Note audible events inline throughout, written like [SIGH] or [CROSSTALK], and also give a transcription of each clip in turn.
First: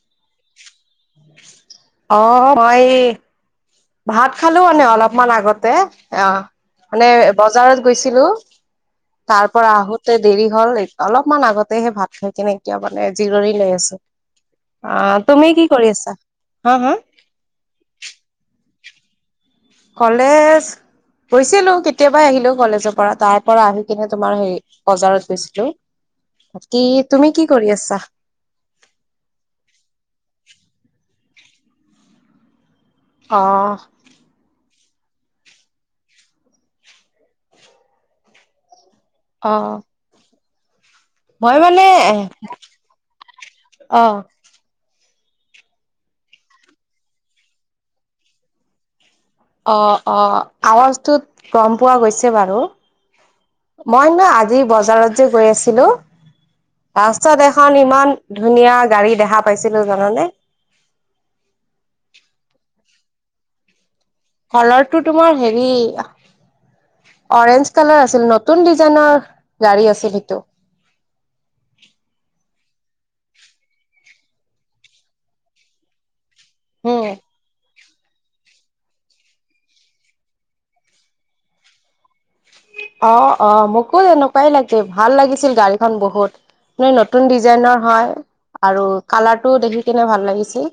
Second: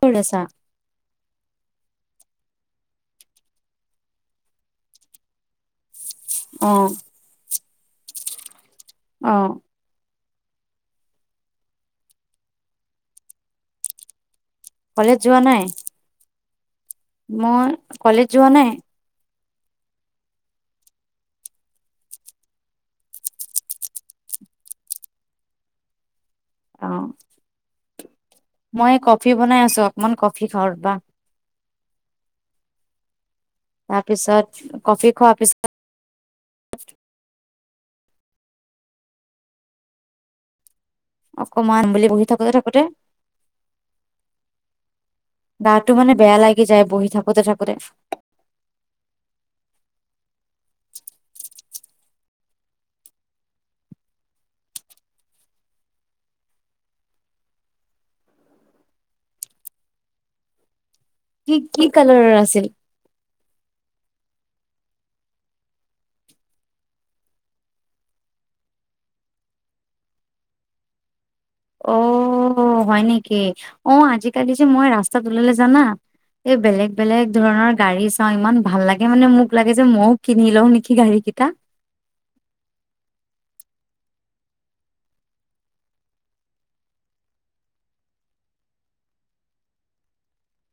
কৰি আছা? অ' মই ভাত খালোঁ মানে, অলপমান আগতে। অ'। মানে বজাৰত গৈছিলোঁ। অ তাৰ পৰা আহোঁ তে দেৰি হ'ল। অলপমান আগতেহে ভাত খাইকেনে এতিয়া মানে জিৰণি লৈ আছোঁ। অ' তুমি কি কৰি আছা? হা - হা? মোৰ কলেজ যোৱা নাই। কলেজ গৈছিলোঁ। কেতিয়াবাই আহিলোঁ কলেজৰ পৰা। তাৰপৰা আহি কিনে তোমাৰ হেৰি বজাৰত গৈছিলোঁ। বাকী, অ তুমি কি কৰি আছা? মই কফি বনাই আছোঁ অকমান। কফি খাওঁ ৰবা। অ', তাৰ পিছত কফি খোৱা পিছত অ'। মই মানে অকমান বুলি বহি থাকোঁতে - থাকোঁতে অ', গাটো মানে বেয়া লাগি যায়, বহি থাকোঁতে - থাকোঁতে। অ' - অ', আৱাজটোত গম পোৱা গৈছে বাৰু। মই নো আজি বজাৰত যে গৈ আছিলোঁ ৰাস্তাত এখন ইমান ধুনীয়া গাড়ী দেখা পাইছিলোঁ, জানানে? কি- কি কালাৰৰ আছিল? কলাৰটো তোমাৰ হেৰি অৰেঞ্জ কালাৰ আছিল। নতুন ডিজাইনৰ গাড়ী আছিল সেইটো। অ' হয় নেকি? অ' আজিকালি যে মই ৰাস্তাত ওলালে জানা এই বেলেগ - উম বেলেগ ধৰণৰ গাড়ী চাওঁ। ইমান ভাল লাগে মানে। মোক লাগে যে, মইয়ো কিনি লওঁ নেকি গাড়ীকেইটা। অ' - অ', মোকো এনেকুৱাই লাগে। ভাল লাগিছিল গাড়ীখন বহুত। ম নতুন ডিজাইনৰ হয় আৰু কালাৰটো দেখিকেনে ভাল লাগিছি।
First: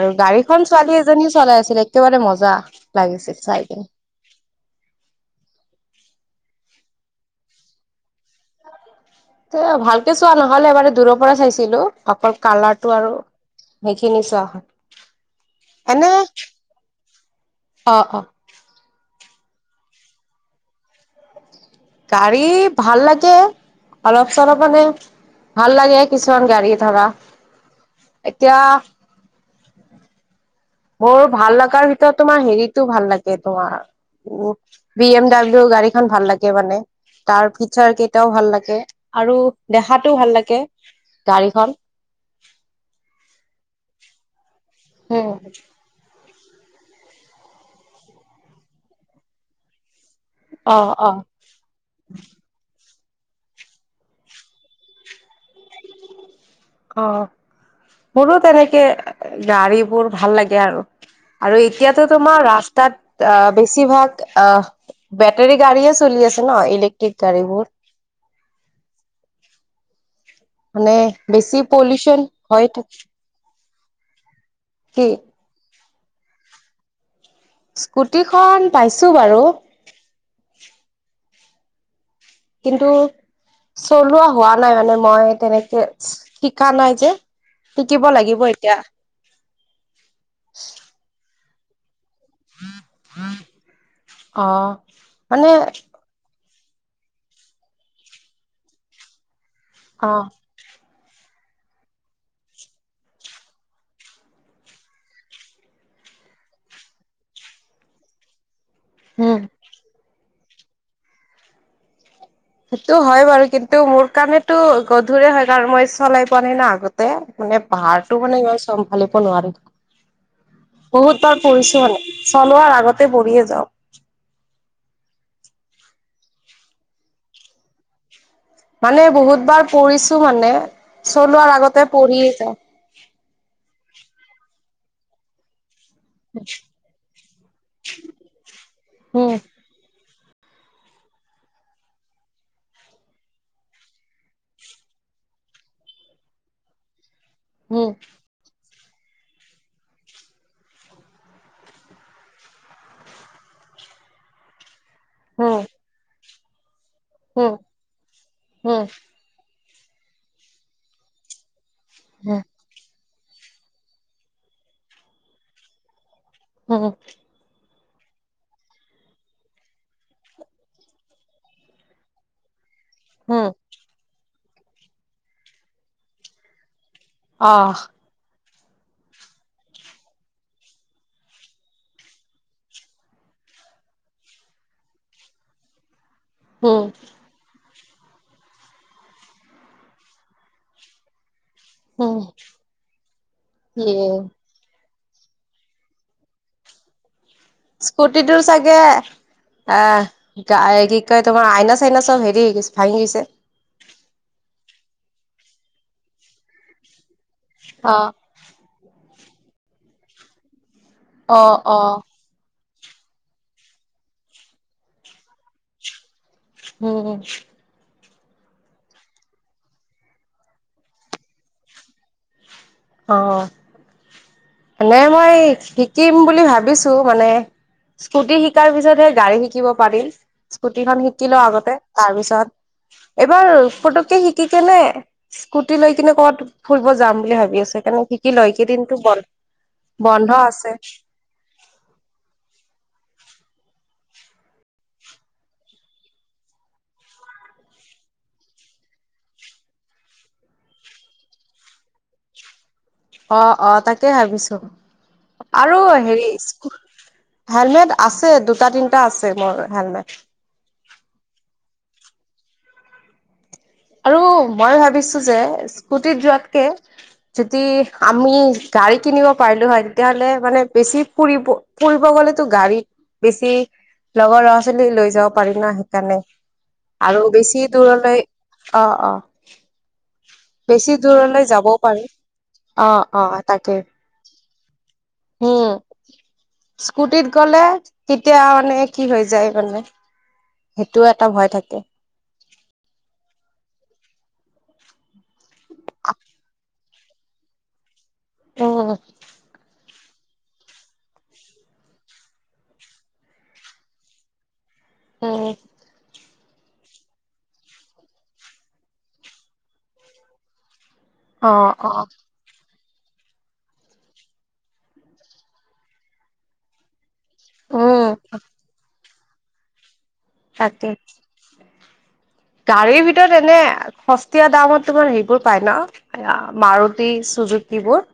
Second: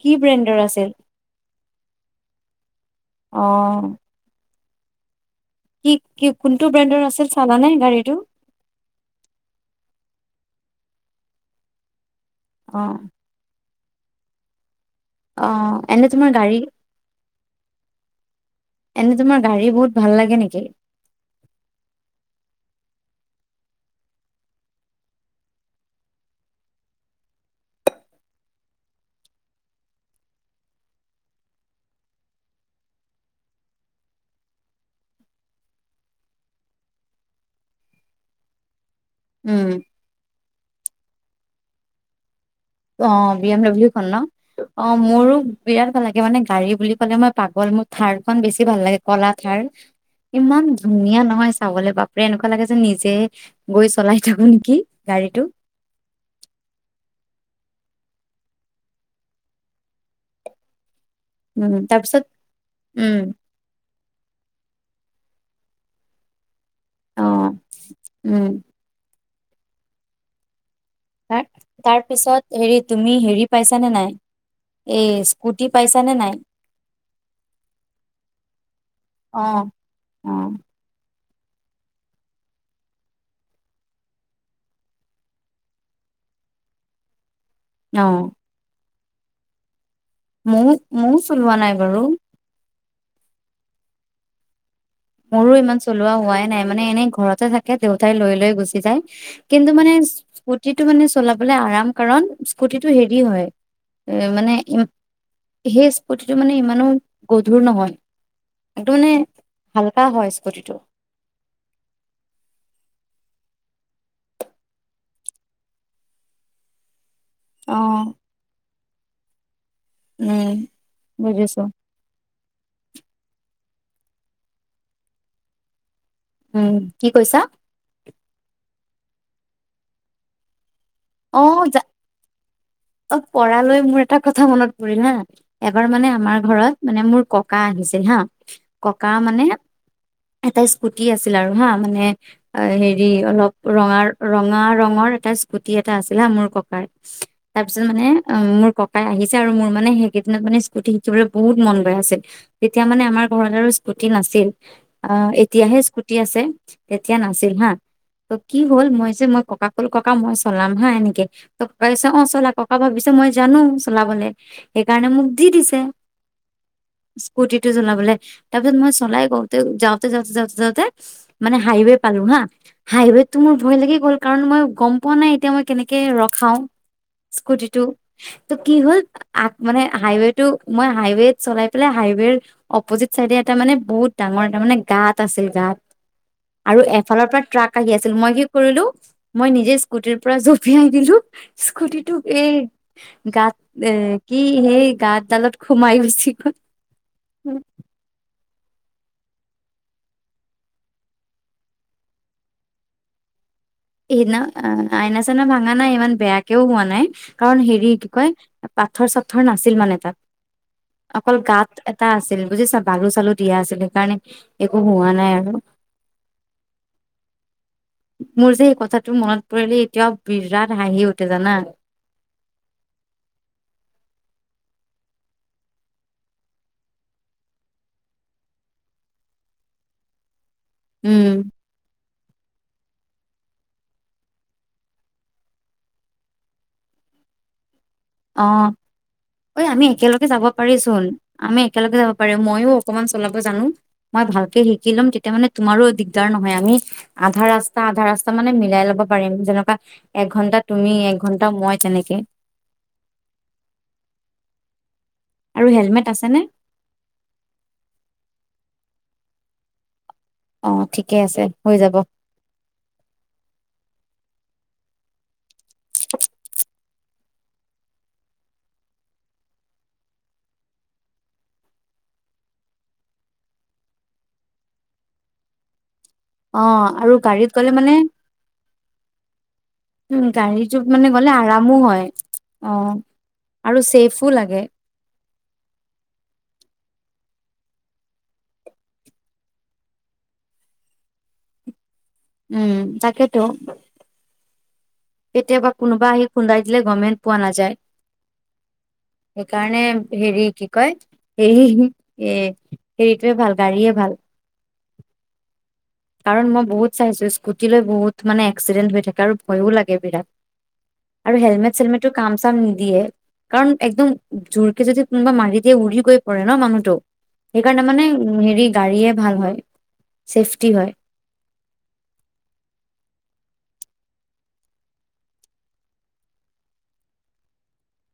কি ব্ৰেণ্ডৰ গাড়ীখন আছিল ছোৱালী এজনী চলাই আছিলে। একেবাৰে মজা লাগিছিল, চাই অ কিনে। কি- কি- কোনটো ব্ৰেণ্ডৰ আছিল চালানে গাড়ীটো? এ ভালকে চোৱা নহলে বাৰু। দূৰৰ পৰা চাইছিলোঁ, অকল কালাৰটো অ', আৰু। সেইখিনি চোৱা হ'ল। অ' এনে তোমাৰ গাড়ী, অ অ এনে তোমাৰ গাড়ী বহুত ভাল লাগে নেকি? গাড়ী ভাল লাগে। অলপ-চলপ মানে, ভাল লাগে কিছুমান গাড়ী, ধৰা এতিয়া [INAUDIBLE] মোৰ ভাল লগাৰ ভিতৰত তোমাৰ হেৰিটো ভাল লাগে তোমাৰ উ বি এম ডাব্লিউ গাড়ীখন ভাল লাগে মানে, তাৰ ফিচাৰ কেইটাও ভাল লাগে। আৰু উম, দেখাটো ভাল লাগে গাড়ীখন। অ বি এম ডাব্লিউ খন ন, অ মোৰো উম বিৰাট ভাল লাগে মানে গাড়ী বুলি মই‌ মানে পাগল মোৰ থাৰ খন বেছি ভাল লাগে কলা থাৰ। ইমান অ অ ধুনীয়া নহয় চাবলৈ বাপৰে এনেকুৱা লাগে যে নিজে গৈ চলাই থাকো নেকি গাড়ীটো। অ, মোৰো তেনেকে গাড়ীবোৰ ভাল লাগে আৰু। আৰু উম, এতিয়াতো তাৰপিছত তোমাৰ উম, ৰাস্তাত অ বেছিভাগ অ বেটেৰী গাড়ীয়ে চলি আছে ন ইলেক্ট্ৰিক অ', গাড়ীবোৰ। উম। মানে হা বেছি তাৰ পলিউচন পিছত হয় হেৰি তুমি হেৰি পাইছা নে নাই কি এই স্কুটি পাইছা নে নাই? স্কুটিখন পাইছো বাৰু। অ', অ', কিন্তু চলোৱা হোৱা নাই, মানে মই তেনেকে শিকা নাই যে। শিকিব অ'। লাগিব এতিয়া। মোৰ ময় চলোৱা নাই বাৰু। অ। মানে মোৰো ইমান চলোৱা হোৱাই নাই, মানে এনেই ঘৰতে থাকে দেউতাই লৈ লৈ গুচি যায়। কিন্তু মানে অ স্কুটি টো মানে চলাবলে আৰাম, কাৰণ স্কুটিটো হেৰি হয় এ মানে ই সেই স্কুতিটো মানে ইমানো গধুৰ নহয়। একদমে উম হালকা হয় স্কুটিটো। সেইটো হয় বাৰু। কিন্তু মোৰ কাৰণেতো গধুৰে হয় কাৰণ মই চলাই পোৱা নাই ন আগতে। মানে অ পাহাৰটো মানে ইমান চম্ভালিব নোৱাৰো। উম বহুত বাৰ বুজিছো পৰিছো মানে। চলোৱাৰ আগতে পৰিয়ে যাও। উম কি কৈছা? মানে বহুত বাৰ পৰিছো মানে। অ চলোৱাৰ যা আগতে পৰিয়ে যাওঁ অ পঢ়ালৈ মোৰ এটা কথা মনত পৰি না। এবাৰ মানে আমাৰ ঘৰত মানে মোৰ ককা আহিছে হা, ককা উম মানে এটা স্কুটি আছিল আৰু হা, মানে হেৰি অলপ ৰঙা ৰঙা ৰঙৰ এটা স্কুটি এটা আছিলে মোৰ ককাৰ, তাৰ পিছত উম মানে অ মোৰ ক কা আহিছে আৰু মোৰ মানে সেইকেইদিনত মানে স্কুটি শিকিবলৈ বহুত মন গৈ আছিল। তেতিয়া মানে আমাৰ ঘৰত আৰু স্কুটি নাছিল। অ এতিয়াহে উম স্কুটি আছে, তেতিয়া নাছিল হা, ত কি উম হ'ল মই যে মই ককাক ব'ল ককা মই চলাম হা এনেকে, ত কাক অ উম চলা ককা ভাবিছো মই জানো চলাবলে, সেইকাৰণে মোক দি দিছে। অহ। টো চলাবলে, তাৰ পিছত মই চলাই গওঁতে যাওঁতে যাওঁতে যাওঁতে যাওঁতে মানে হাইৱে পালো হা হাইৱেটো উম মোৰ ভয় লাগি গ'ল, কাৰণ মই গম পোৱা নাই এতিয়া মই কেনেকে ৰখাও স্কুটিটো। আহ ত কি হ'ল, মানে হাইৱেটো মই হাইৱেত চলাই পেলাই হাইৱেৰ অপজিত চাইডে তাৰ মানে বহুত ডাঙৰ এটা মানে গাত আছিল গাত। আৰু উম এফালৰ পৰা ট্ৰাক আহি আছিল, মই কি কৰিলো মই নিজে কোটিৰ পৰা জঁপিয়াই দিলো। উম স্কুটিটোক এই গাত এ ইয়ে কি সেই গাত ডালত সোমাই গৈছি গল। স্কুটিটোৰ চাগে, আহ কি কয় তোমাৰ আইনা চাইনা চব হেৰি গৈছে ভাঙি গৈছে। সেইদিনা আইনা চাইনা ভাঙা নাই, ইমান বেয়াকেও হোৱা নাই। কাৰণ হেৰি অ কি কয় পাথৰ চাথৰ নাছিল মানে তাত। অকল অ গাত অ এটা আছিল বুজিছ। বালু চালু দিয়া আছিল। সেইকাৰণে একো হোৱা নাই আৰু। উম। মোৰ যে এই কথাটো মনত পৰিলে এতিয়াও বিৰাট হাঁহি উঠে জানা। অ এনে মই শিকিম বুলি ভাবিছো মানে। স্কুটি শিকাৰ পিছতহে গাড়ী শিকিব পাৰিম, স্কুটিখন শিকিলো উম আগতে। তাৰপিছত, এবাৰ ফতুকে শিকি কেনে স্কুটি লৈ কিনে ক'বাত ফুৰিব যাম বুলি ভাবি আছো। সেইকাৰণে শিকি লই এইকিদিনটো বৰ, অঐ আমি একেলগে যাব পাৰি চোন আমি একেলগে যাব পাৰিম ময়ো অকমান চলাব। জানো মই ভালকে শিকি লম তেতিয়া মানে তুমাৰো দিগদাৰ নহয় আমি আধা ৰাস্তা আধা ৰাস্তা মানে মিলাই লব পাৰিম। যেনেকোৱা এক ঘন্টা তুমি এক ঘন্টা মই তেনেকে। অ অ তাকে ভাবিছো। আৰু হেলমেট হেৰি আছেনে হেলমেট আছে দুটা তিনি টা আছে মোৰ হেলমেট অ ঠিকে আছে হৈ যাব। আৰু মই ভাবিছো যে স্কুটিত যোৱাতকে যদি আমি- গাড়ী কিনিব পাৰিলো হয় তেতিয়াহ'লে মানে বেছি ফুৰিব ফুৰিব গলেতো গাড়ী। বেছি লগৰ ল'ৰা ছোৱালী লৈ যাব পাৰিম নাই। সেইকাৰণে অ', আৰু গাড়ীত বেছি গ'লে মানে দূৰলৈ অ অ। উম গাড়ীটো বেছি মানে গ'লে দূৰলৈ আৰামো যাবও পাৰি হয়। অ অ তাকে আৰু ছেফো লাগে। উম স্কুটিত গ'লে তেতিয়া মানে কি হৈ যায় মানে। সেইটোও এটা ভয় থাকে। উম তাকেইতো। কেতিয়াবা কোনোবা আহি খুন্দাই দিলে গভমেণ্ট পোৱা নাযায়। উম সেইকাৰণে। হেৰি কি কয় হেৰি এ হেৰিটয়ে ভাল গাড়ীয়ে ভাল। উম। কাৰণ মই বহুত চাইছো স্কুটিলৈ বহুত মানে এক্সিডেণ্ট হৈ থাকে আৰু ভয়ো লাগে বিৰাট। আৰু অ হেলমেট অ চেলমেটটো কাম চাম নি দিয়ে কাৰণ একদম জোৰকে যদি কোনোবা মাৰি দিয়ে উৰি গৈ পৰে ন মানুহটো সেইকাৰণে মানে উম হেৰি গাড়ীয়ে ভাল হয়। চেফটি থাকে। [UNINTELLIGIBLE] গাড়ীৰ ভিতৰত এনে সস্তিয়া দামত তোমাৰ হেইবোৰ পাই ন মাৰুতি চুযুক্তিবোৰ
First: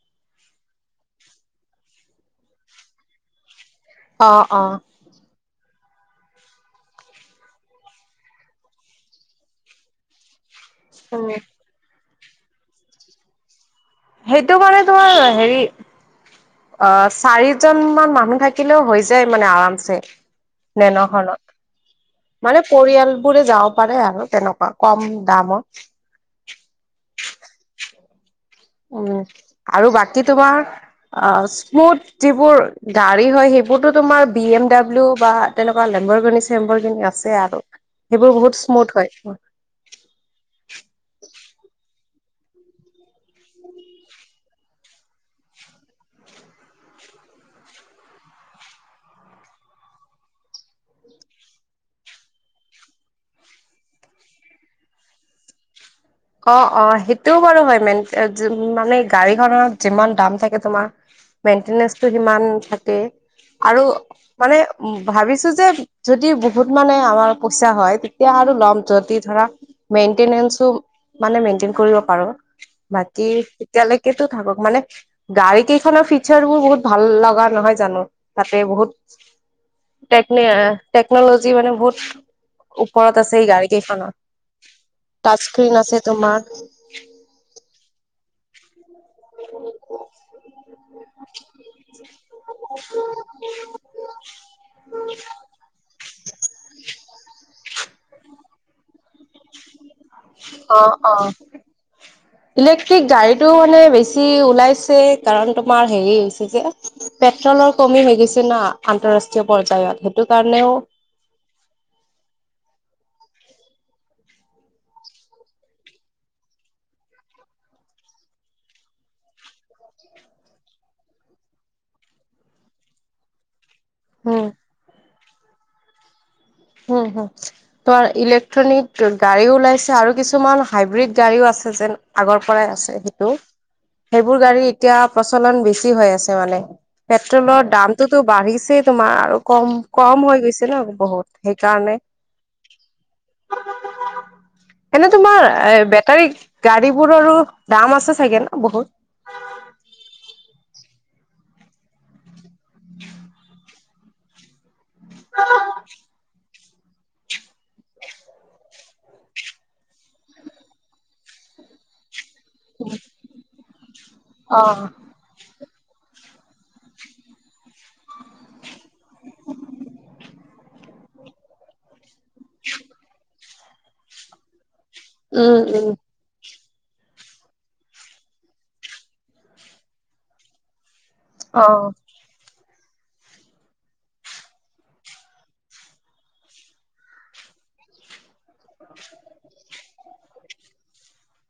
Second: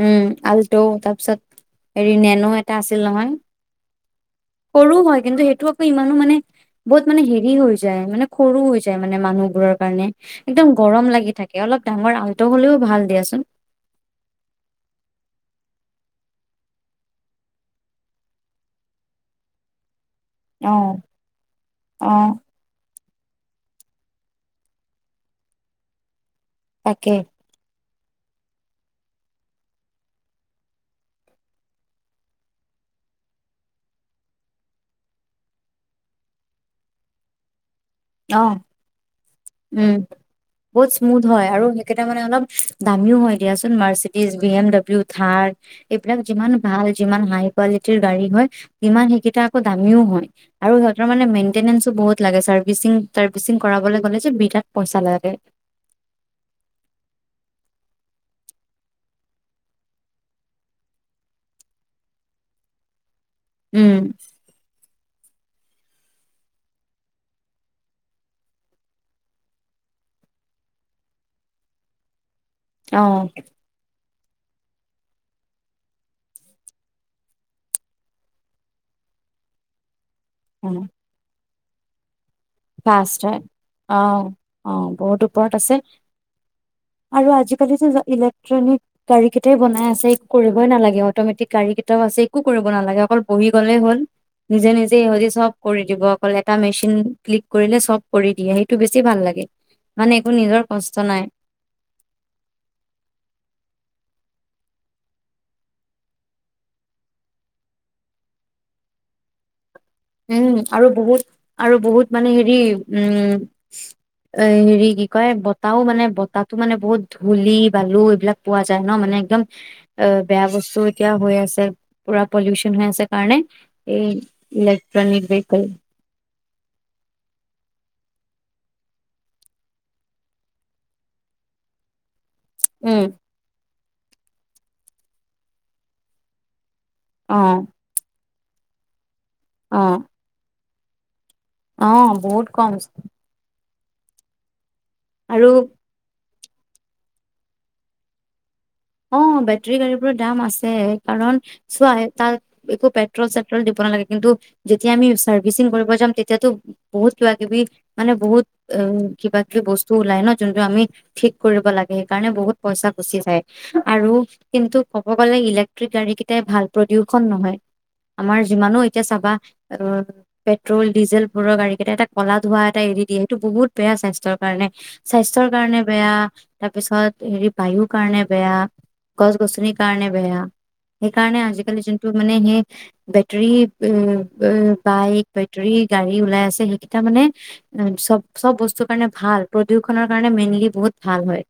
উম আলট তাৰপিছত হেৰি নেনো এটা আছিল নহয়। উম কৰো হয় কিন্তু সেইটো আকৌ ইমানো মানে বহুত মানে হেৰি হৈ যায় মানে সৰু হৈ যায় মানে মানুহবোৰৰ কাৰণে। একদম গৰম লাগি থাকে অলপ ডাঙৰ আলটো হলেও ভাল দিয়াচোন। সেইটো মানে তোমাৰ হেৰি। অ চাৰিজন মান মানুহ থাকিলেও হৈ যায় মানে আৰামছে অ নেনখনত অ মানে পৰিয়াল পুৰে যাব পাৰে আৰু তেনেকোৱা কম দামত। তাকে। উম আৰু বাকী তোমাৰ অ স্মুথ যিবোৰ গাড়ী হয় সেই হেতো তোমাৰ বি এম ডাব্লিউ বা তেনেকোৱা লেম্বৰ গিনি চেম্বৰ গিনি আছে আৰু সেইবোৰ অ বহুত স্মুথ হয় উম বহুত স্মুথ হয় আৰু সেইকেইটা মানে অলপ দামিও হয় দিয়াচোন মাৰ্চিডিজ বি এম ডাব্লিউ থাৰ এইবিলাক যিমান ভাল যিমান হাই কোৱালিটিৰ গাড়ী হয় সিমান সেইকেইটা আকৌ দামীও হয় আৰু সিহঁতৰ মে মেইনটেইনেঞ্চো বহুত লাগে চাৰ্ভিং তাৰ্বিচিং কৰাবলে কলে যে বিৰাট পইচা লাগে অ অ সেইটোও বাৰু হয় মেন মানে গাড়ীখনত যিমান দাম থাকে তোমাৰ মেইনটেনেঞ্চটো সিমান থাকে আৰু উম মানে উম ভাবিছো যে যদি বহুত মানে আমাৰ পইচা হয় তেতিয়া আৰু ল'ম যদি ধৰা মেনটেইনেঞ্চটো মানে মেইনটেন কৰিব পাৰো অ বাকি এতিয়ালেকে লেকে থাকক মানে গাড়ী কেইখনৰ ফিচাৰ বোৰ বহুত ভাল লগা নহয় জানো তাতে বহুত [INAUDIBLE] টেকনিয়াৰ টেকনলজি মানে বহুত ফাৰ্ষ্ট ওপৰত আছে হয় এই গাড়ী অ কেইখনত অ বহুত টাচ ওপৰত স্ক্ৰিন আছে। তোমাৰ আৰু আজিকালি যে ইলেক্ট্ৰনিক গাড়ীকেটাই বনাই আছে একো কৰিবই নালাগে অট'মেটিক গাড়ী কেইটাও আছে একো কৰিব নালাগে অকল বহি গ'লেই হ'ল। নিজে নিজে ইহঁতি চব কৰি দিব। অকল এটা মেচিন ক্লিক কৰিলে চব কৰি দিয়ে সেইটো বেছি ভাল লাগে মানে। একো নিজৰ অ কষ্ট অ নাই ইলেক্ট্ৰিক গাড়ীটো মানে বেছি। বেছি ওলাইছে কাৰণ তোমাৰ হেৰি হৈছে যে পেট্ৰলৰ কমি হৈ গৈছে না আন্ত ৰাষ্টীয় পৰ্যায়ত। সেইটো উম কাৰণেও আৰু বহুত আৰু বহুত মানে হেৰি উম। এ হেৰি কি কয় বতাহও মানে বতাহো মানে বহুত ধূলি বালু এইবিলাক পোৱা যায় ন মানে একদম অ বেয়া বস্তু এতিয়া হৈ আছে পুৰা পলিউচন হৈ আছে কাৰণে এই উম, ইলেক্ট্ৰনিক ভেৰিকল উম হুম ত ইলেকট্ৰনিক গাড়ী ওলাইছে আৰু কিছুমান হাইব্ৰীড গাড়ীও আছে। ছে যেন আগৰ পৰাই আছে উম সেইটো সেইবোৰ গাড়ী এতিয়া প্ৰচলন বেছি হৈ আছে মানে অ পেট্ৰলৰ দামটোতো বাঢ়িছেই তোমাৰ আৰু কম অ কম হৈ গৈছে ন বহুত অ সেইকাৰণে। বহুত কম। এনে আৰু তোমাৰ এ বেটাৰী গাড়ী বোৰৰো দাম আছে চাগে ন বহুত? অ বেটৰী গাড়ী বোৰৰ দাম আছে কাৰণ চোৱা তাত, একো পেট্ৰল চেট্ৰল দিব নালাগে কিন্তু যেতিয়া আমি চাৰ্ভিচিং কৰিব যাম তেতিয়াতো বহুত কিবা কিবি মানে বহুত অ কিবা কিবি বস্তু ওলাই ন যোনটো আমি ঠিক কৰিব লাগে। কাৰণে বহুত পইচা গুচি যায় আৰু কিন্তু অ', ক'ব গলে ইলেক হঃই গাড়ী কেইটাই ভাল প্ৰদূষণ নহয়। আমাৰ যিমানো এতিয়া চাবা অ পেট্ৰল ডিজেল বোৰৰ গাড়ী কেইটা এটা, কলা ধোৱা এটা এৰি দিয়ে সেইটো বহুত বেয়া স্বাস্থ্যৰ কাৰণে স্বাস্থ্যৰ উম কাৰণে উম বেয়া তাৰপিছত হেৰি বায়ুৰ কাৰণে বেয়া গছ গছনিৰ কাৰণে বেয়া সেইকাৰণে অ আজিকালি যোনটো মানে সেই বেটৰী বাইক বেটৰী গাড়ী ওলাই আছে সেইকেইটা মানে চব চব বস্তুৰ কাৰণে ভাল প্ৰদূষণৰ কাৰণে মেইনলি বহুত ভাল হয়।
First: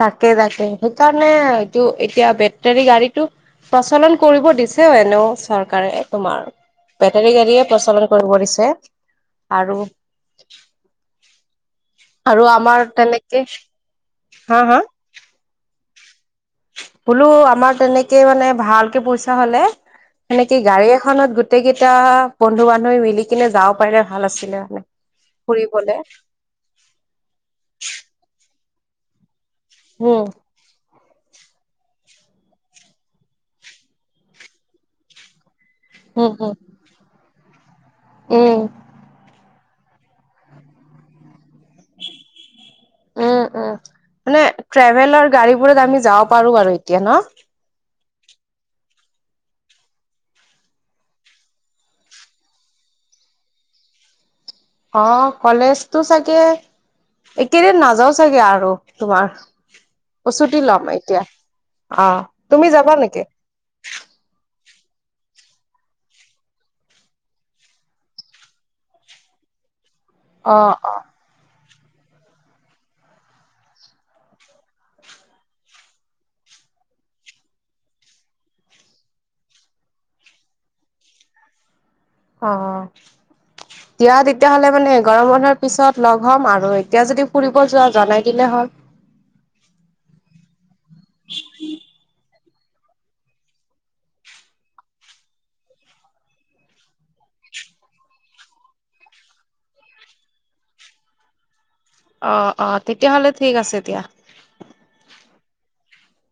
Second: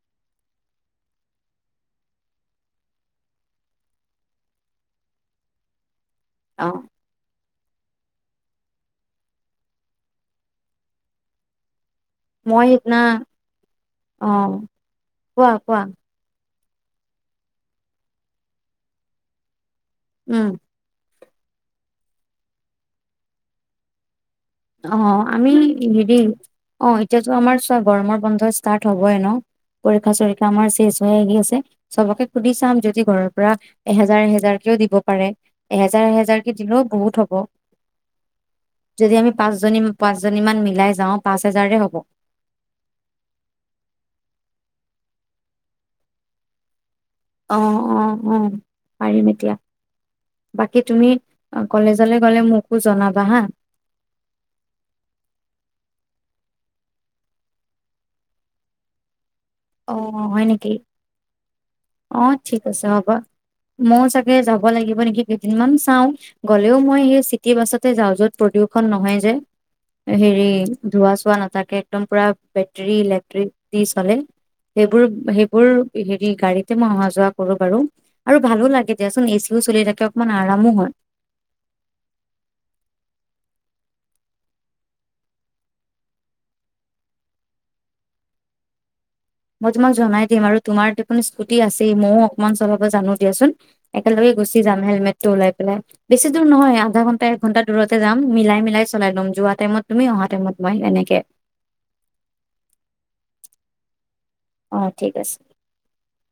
তাকে তাকে সেইকাৰণে এইটো এতিয়া বেটাৰী গাড়ীটো প্ৰচলন কৰিব দিছেও এনেও চৰকাৰে তোমাৰ অ বেটাৰী গাড়ীয়ে প্ৰচলন কৰিব দিছে আৰু আৰু মই আমাৰ সেইদিনা তেনেকে অ হা হা কোৱা কোৱা বোলো আমাৰ তেনেকে মানে ভালকে পইচা হলে উম সেনেকে গাড়ী এখনত গোটেই কেইটা বন্ধু বান্ধৱী মিলি কিনে যাব পাৰে। অ আমি হেৰি অ এতিয়াতো আমাৰ চোৱা গৰমৰ বন্ধ ষ্টাৰ্ট হবয়ে ন পৰীক্ষা উম চৰীক্ষা আমাৰ চেচ সময় আহি আছে চবকে সুধি চাম যদি ঘৰৰ পৰা এহেজাৰ এহেজাৰকেও দিব পাৰে এহেজাৰ উম এহেজাৰ কে উম দিলেও বহুত হব উম যদি আমি পাঁচজনী পাঁচ জনী মান মিলাই যাওঁ পাঁচ হেজাৰে হব উম উম মানে ট্ৰেভেলৰ গাড়ীবোৰত আমি যাব পাৰোঁ আৰু এতিয়া ন আহ অ অ পাৰিম এতিয়া। বাকী তুমি কলেজলৈ গ'লে মোকো জনাবা হা অ কলেজতো চাগে একেইদিন নাযাওঁ চাগে আৰু তোমাৰ অ হয় চুতি নেকি ল'ম এতিয়া। অ ঠিক তুমি আছে যাবা হ'বা নেকি ময় চাগে যাব। [UNINTELLIGIBLE] লাগিব নেকি কেইদিনমান চাও গ'লেও মই সেই চিটি বাছতে যাও য'ত প্ৰদূষন নহয় যে [UNINTELLIGIBLE] হেৰি অ অ ধোৱা চোৱা নাথাকে একদম পুৰা বেটৰী ইলেক্ট্ৰিকি চলে। [UNINTELLIGIBLE] সেইবোৰ সেইবোৰ হেৰি গাড়ীতে মই অহা যোৱা কৰো বাৰু আৰু ভালো লাগে দিয়াচোন এচ। চলি থাকে অকমান আৰামো হয়। অ। এতিয়া তেতিয়াহ'লে মানে এঘাৰ মানৰ পিছত লগ হ'ম আৰু এতিয়া যদি ফুৰিব যোৱা জনাই দিলে হ'ল। [UNINTELLIGIBLE] মই তোমাক জনাই দিম আৰু তোমাৰ দেখোন স্কুটি আছেই ম। অকমান চলাব জানো দিয়াচোন একেলগে গুচি যাম হেলমেট ওলাই পেলাই বেছি দূৰ নহয় আধা ঘন্টাই। [UNINTELLIGIBLE] এক ঘণ্টা দূৰতে যাম মিলাই মিলাই চলাই লম যোৱা টাইমত তুমি অহা টাইমত মই এনেকে। অ অ তেতিয়াহ'লে ঠিক আছে দিয়া। অ ঠিক আছে।